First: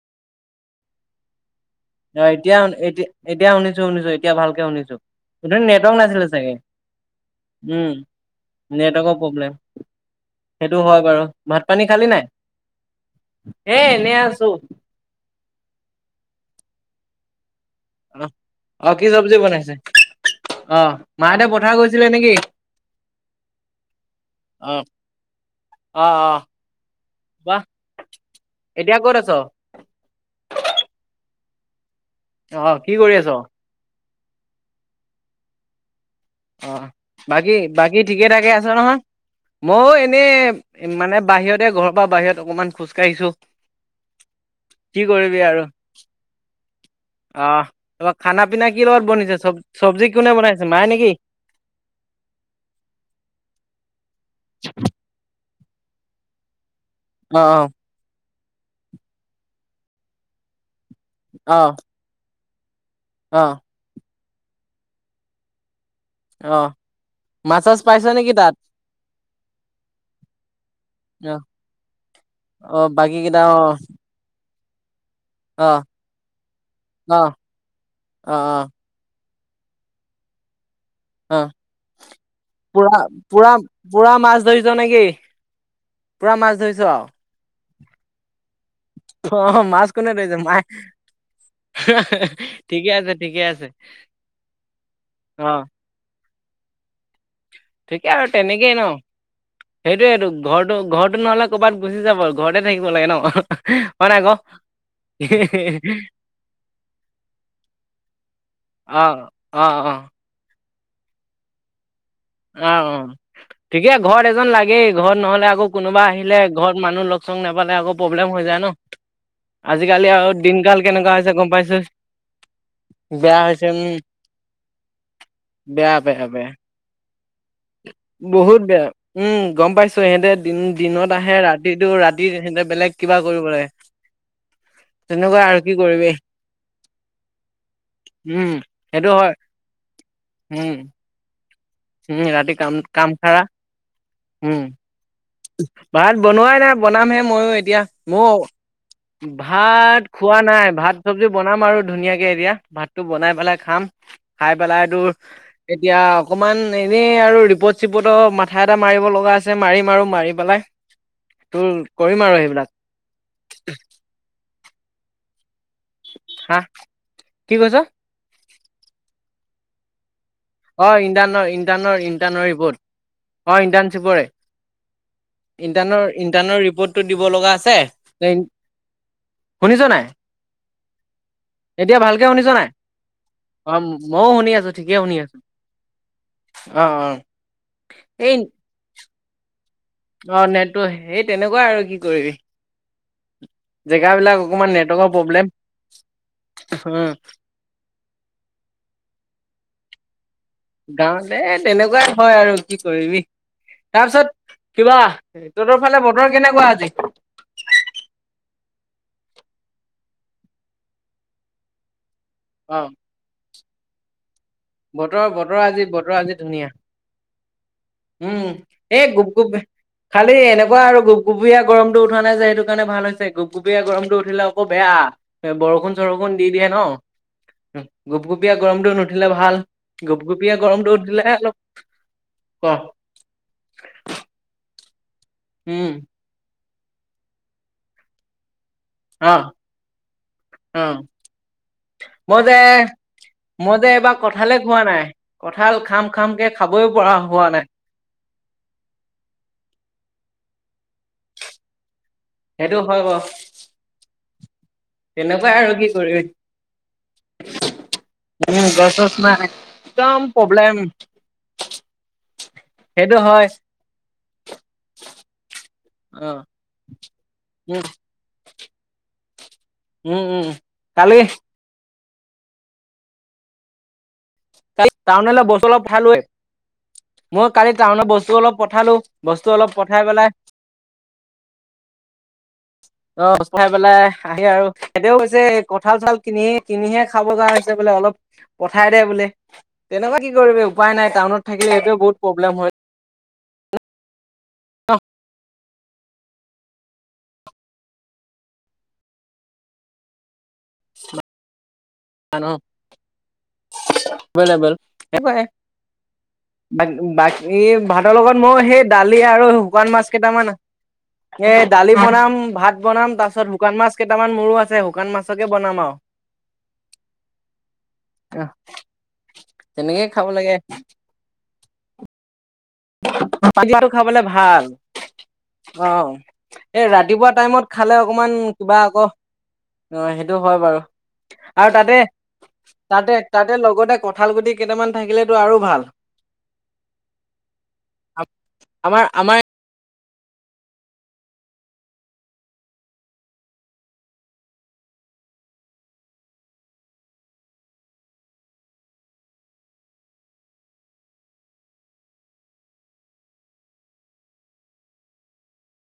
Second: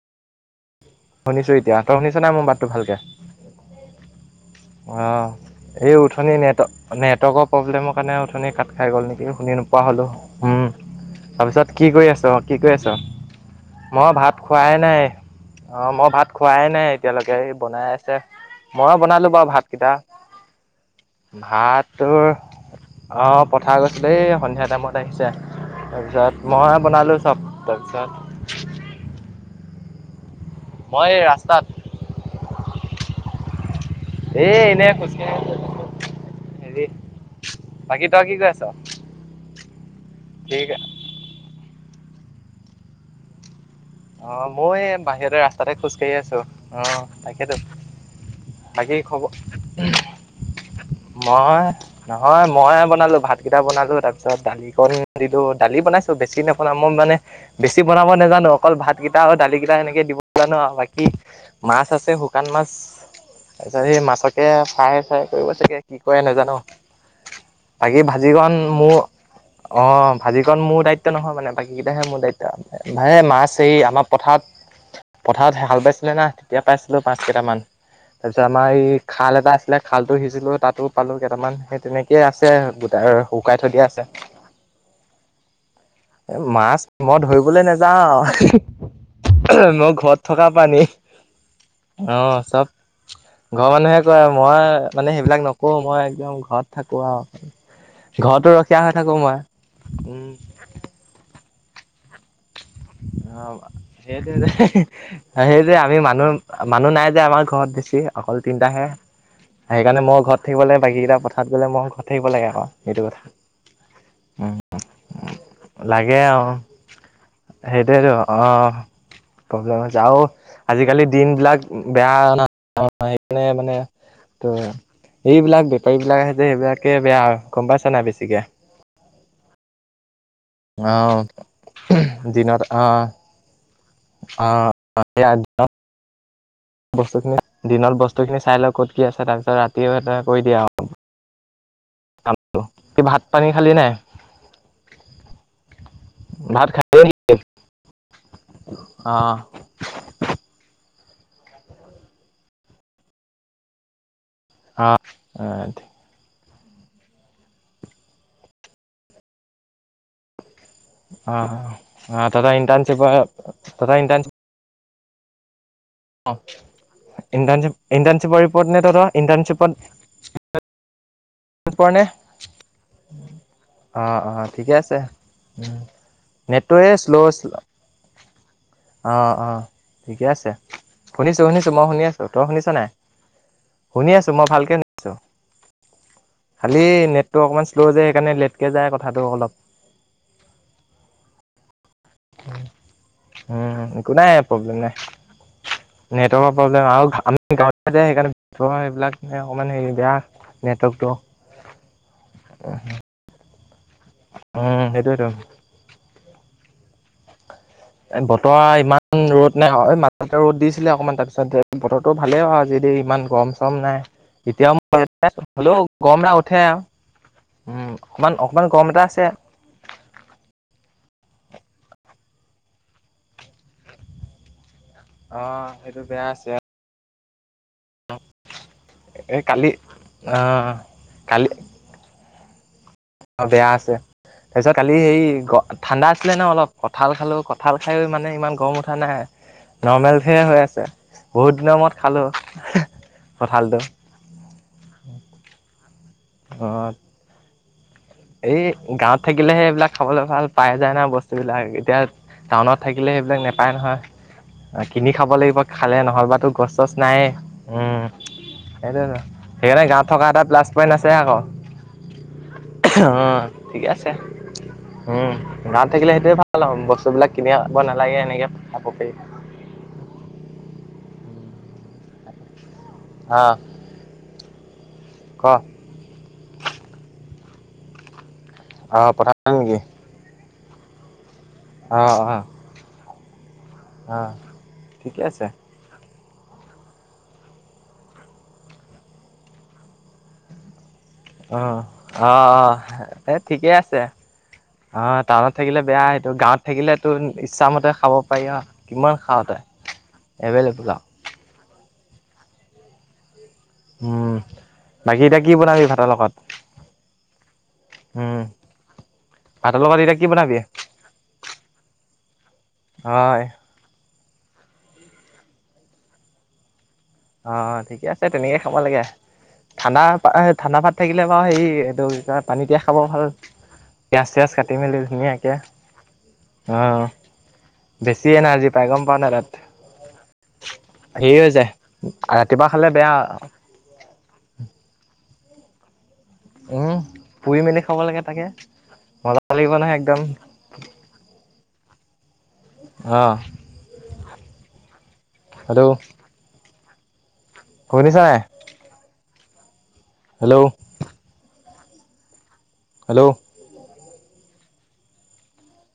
শুনিছো এতিয়া। তই শুনিছ অ নাই মোৰ এতিয়া মাতটো ভালকে এতিয়া এতিয়া শুনিছো শুনিছো এতিয়া ভালকে শুনিছো অঁ অথনি নেটৱৰ্ক এই নাছিলে উঠনি চাগে নেটত নেটৱৰ্কৰ উম প্ৰব্লেমৰ কাৰণে অথনি কাট খাই গ'ল নেটৱৰ্কৰ নেকি শুনি প্ৰব্লেম নোপোৱা হ'লোঁ উম। সেইটো হয় বাৰু ভাত তাৰপিছত পানী কি খালি কৰি আছ নাই অঁ কি কৰি আছ এ মই এনে ভাত আছো খোৱাই নাই। অ' মই ভাত খোৱাই নাই এতিয়ালৈকে এই বনাই আছে অ অ মইয়ে কি বনালো চব্জি বাৰু বনাইছে ভাতকেইটা। অ মাহঁতে পথাৰ ভাত গৈছিলে তোৰ নেকি অ' পথাৰ গৈছে সেই সন্ধিয়া অ টাইমত আহিছে। অ তাৰ অ পিছত মই বনালো চব বাহ তাৰ পিছত এতিয়া ক'ত আছ? মই এই ৰাস্তাত। অ, কি কৰি আছ? এ, এনেই, খুচ কাঢ়ি [inaudible] অ, বাকী, বাকী ঠিকে, কি কৰি থাকে আছ আছে, নহয়। মইও ঠিক এনেই মানে বাহিৰতে ঘৰৰ পৰা বাহিৰত অকমান খোজকাঢ়িছো। অ' মই বাহিৰতে ৰাস্তাতে খোজকাঢ়ি আছো অ' তাকেতো। ত খানা পিনা কি বাকী লগত খবৰ বনিছে চব চব্জি কোনে বনাইছে মায় নেকি? মই নহয় মই বনালো ভাতকেইটা বনালো তাৰপিছত দালিকণ দিলো দালি বনাইছো। বেছি নবনাওঁ মই মানে অ বেছি বনাব নাজানো অকল ভাত কেইটা আৰু দালি কেইটা এনেকে দিব জানো আৰু বা কি মাছ আছে শুকান মাছ। অঁ। আজি মাছকে ফ্ৰাই চাই কৰিব চাগে কি কৰে নাজানো। অ', মাছ চাছ বাকী পাইছা নেকি তাত? ভাজিকণ মোৰ অ' ভাজিকণ মোৰ দায়িত্ব নহয় অ', মানে বাকী কেইটাহে মোৰ অ', দায়িত্ব মে বাকী কেইটা মাছ এই অ', আমাৰ পথাৰত পথাৰত হাল অ', বাইছিলে না তেতিয়া পাইছিলো মাছ অ', কেইটামান তাৰ অ', পিছত অ', আমাৰ এই খাল এটা আছিলে, খালটো সিঁজিলো তাতো পালো অ', কেইটামান সেই তেনেকেই আছে পুৰা গোটাই পুৰা শুকাই থৈ দিয়া আছে। পুৰা মাছ ধৰিছ নেকি? পুৰা এ ধৰিছ মাছ অ', মই ধৰিবলৈ নাযাওঁ। মাছ মই কোনে ঘৰত ধৰিছে থকা মায়ে প্ৰাণী। অ' চব ঠিকে আছে ঠিকে আছে ঘৰৰ মানুহে কয়, মই মানে সেইবিলাক অ', নকৰোঁ, মই একদম ঘৰত থাকোঁ আৰু। ঠিকেই আৰু ঘৰতো তেনেকেই ৰখীয়া হৈ ন', থাকো মই সেইটোৱেটো উম ঘৰটো-ঘৰটো নহ'লে ক'ৰবাত গুচি যাব। ঘৰতে থাকিব লাগে অ ন' হয় নাই সেইটোৱে সেইটোৱে আমি কহ। মানুহ মানুহ নাই যে আমাৰ ঘৰত বেছি অকল তিনিটাহে অ', অ', সেইকাৰণে অ', মইও ঘৰত থাকিব লাগে বাকীকেইটা পথাৰত গ'লে মই ঘ অ', অ' ঠিকে ঘৰত এজন লাগেই ঘৰত নহ'লে আকৌ কোনোবা আহিলে ঘৰত মানুহ লগ চগ নাপালে আকৌ সেইটোৱেটো প্ৰব্লেম হৈ অহ', যায় ন অহ'। প্ৰব্লেম হৈছে আজিকালি আৰু দিনকাল আজিকালি কেনেকুৱা দিন হৈছে গম বিলাক পাইছো বেয়া ন'। অ' বেয়া সেইকাৰণে হৈছে মানে, উম ত' এইবিলাক বেয়া বেপাৰী বিলাক বেয়া আহে যে বেয়া সেইবিলাকে বেয়া আৰু। বহুত বেয়া উম, গম পাইছো চ' সিহঁতে অ দিন-দিনত আহে, ৰাতিটো ৰাতি দিনত সিহঁতে অ বেলেগ কিবা কৰিব পাৰে। অ সেয়া তেনেকুৱা আৰু কি কৰিবি। বস্তুখিনি দিনত বস্তুখিনি উম চাই লয় ক'ত কি সেইটো আছে, হয় তাৰপিছত ৰাতি হৈ তাত কৰি দিয়ে উম আৰু। উম, ৰাতি কাম-কাম ভাত পানী খাৰা খালি নাই? উম। ভাত বনোৱাই ভাত নাই খালি বনামহে নেকি মইও এতিয়া, মইও ভাত অ ভাত খোৱা নাই ভাত, চব্জি বনাম আৰু ধুনীয়াকে এতিয়া ভাতটো বনাই পেলাই খাম। খাই পেলাই অ তোৰ অ এতিয়া অকমান এনেই আৰু ৰিপৰ্ট চিপৰ্টো মাথা এটা মাৰিব লগা আছে, মাৰিম আৰু মাৰি পেলাই তোৰ কৰিম আৰু সেইবিলাক। কিবা [inaudible] ইণ্টাৰ্ণশিপ হা কি কৈছ ইণ্টাৰ্ণশ্বিপ-ইণ্টাৰ্ণশ্বিপৰ ৰিপৰ্ট নে, তহঁতৰ ইণ্টাৰ্ণশ্বিপত অ' পৰে নে ইণ্টানৰ-ইণ্টানৰ-ইণ্টানৰ ৰিপৰ্ত। অ', অ' ঠিকে আছে। ইণ্টাৰ্ণৰ ইণ্টাৰ্ণৰ নেটটোৱে ৰিপৰ্টটো দিব শ্ল' লগা আছে অ', অ' শুনিছ নাই ঠিকে আছে। শুনিছো শুনিছো মই শুনি আছো তই শুনিছ নাই। অ' মইও মই শুনি আছো, ভালকে ঠিকে শুনিছো শুনি আছো। খালি অ অ নেটটো অকণমান শ্ল' যে, এই সেইকাৰণে লেটকে যায় কথাটো অলপ। অ', নেটটো সেই তেনেকুৱা আৰু কি কৰিবি। উম উম। একো নাই, জেগাবিলাক অকমান প্ৰব্লেম নাই, নেটৱৰ্কৰ প্ৰব্লেম নেটৱৰ্কৰ প্ৰব্লেম আৰু আমি গাঁৱত থাকো যে, সেইকাৰণে এইবিলাক মানে অকণমান হেৰি বেয়া। নেটৱৰ্কটো গাঁৱত হেই তেনেকুৱাই হয় আৰু কি কৰিবি, তাৰপিছত উম কিবা সেইটোয়েতো তহঁতৰ ফালে বতৰ কেনেকুৱা আজি? এ বতৰা ইমান ৰ'দ নাই আৰু মাজতে ৰ'দ দিছিলে, অকণমান তাৰপিছত হেই বতৰ টো ভালেই আৰু আজি অ দেই, ইমান গৰম চৰম নাই তেতিয়াও মোৰ বতৰ বতৰ হ'লেও আজি বতৰ গম আজি এটা উঠে ধুনীয়া আৰু। উম, উম, অকমান-অকমান গৰম এই এটা গুপ আছে। গুপ খালি এনেকুৱা আৰু গুপগুপুৰীয়া গৰমটো উঠা নাই যে, সেইটো কাৰণে ভাল হৈছে গুপগুপুৰীয়া গৰমটো উঠিলে আকৌ অ বেয়া। বৰষুণ সেইটো বেয়া চৰষুণ দি আছে দিয়ে ন'। গুপগুপীয়া গৰমটো নুঠিলে এই ভাল, কালি গুপগুপীয়া আহ গৰমটো উঠিলে অলপ গৰম। অ বেয়া আছে তাৰপিছত কালি সেই গ উম, ঠাণ্ডা আছ আছিলে ন অলপ কঠাল খালো কঁঠাল খাইও মানে ইমান গম উঠ ঠা নাই অ', নৰ্মেল হে হৈ আছে অ', বহুত দিনৰ মূৰত খালো কঁঠালটো কঠালে খোৱা নাই কঠাল খাম খাম কে অ খাবই পৰা হোৱা নাই এই গাঁৱত থাকিলেহে এইবিলাক খাবলে ভাল পাই যায় না বস স্তুবিলাক এতিয়া টাউনত সেইটো হয় থাকিলে বাৰু সেইবিলাক নেপায় নহয় আ কিনি খাব তেনেকুৱাই লাগিব আৰু কি খালে কৰিবি। নহলেবাতো গছ চছ নাই উম উম, গছ চছ সেইটোয়েটো নাই সেইকাৰণে গাঁৱত একদম থকা এটা প্লাছ প্ৰব্লেম পইণ্ট আছে আকৌ সেইটো অঁ হয় ঠিকে আছে উম গাঁৱত থাকিলে সেইটোৱে অ', ভাল আউ বস্তুবিলাক কিনি আ ব উম, নালাগে এনেকে খাব পাৰি উম উম কালি আহ কালি টাউনলে ক বস্তু অলপ ভৱালোৱে মই কালি টাউনৰ বস্তু অলপ পঠালো আহ পঠালা বস্তু অলপ নেকি? পঠাই পেলাই অ অহা অ চাই পেলাই আহে আৰু এতিয়াও ঠিকে আছে হৈছে কঁঠাল চঠাল কিনি কিনিহে খাব জা হৈছে বোলে অলপ পঠাই দে বোলে তেনেকুৱা কি কৰিবি উপায় নাই টাউনত অ থাকিলে এইটোৱে বহুত অ প্ৰব্লেম অ হয় এই ঠিকেই আছে অঁ টাউনত থাকিলে বেয়া সেইটো গাঁৱত থাকিলেতোন ইচ্ছামতে খাব পাৰি ন কিমান খাওঁ তই এভেইলেবল আউ আনো উম বাকী এতিয়া কি বনাবি ভাতৰ লগত বাক বাক এই ভাতৰ উম লগত মই সেই দালি আৰু ভাতৰ শুকান লগত মাছ এতিয়া কি কেইটামান বনাবি এ দালি বনাম ভাত বনাম তাৰ হয় পিছত শুকান মাছ কেইটামান মৰো আছে শুকান মাছকে বনাম আউ অ ঠিকে আছে আৰু তেনেকে খাব লাগে ঠাণ্ডা তেনেকেই পা খাব এই লাগে ঠাণ্ডা ভাত থাকিলে বাউ হেই এইটো কি কয় পানীতিয়া পানীয়াটো খাবলে ভাল মেলি ধুনীয়াকে অ এই অ' ৰাতিপুৱা টাইমত খালে বেছি অকমান এনাৰ্জি কিবা পাই গম আকৌ পাৱ নাই তাত। অ সেইটো হয় বাৰু হেৰি হৈ আৰু যায় তাতে তে ৰাতিপুৱা খালে বেয়া তাতে তাতে লগতে কঁঠাল গুটি কেইটামান থাকিলেটো আৰু ভাল অ পুৰি মেলি খাব লাগে তাকে আমাৰ আমাৰ মজা লাগিব নহয় একদম আহ হেল্ল শুনিছা নাই হেল্ল'- হেল্ল'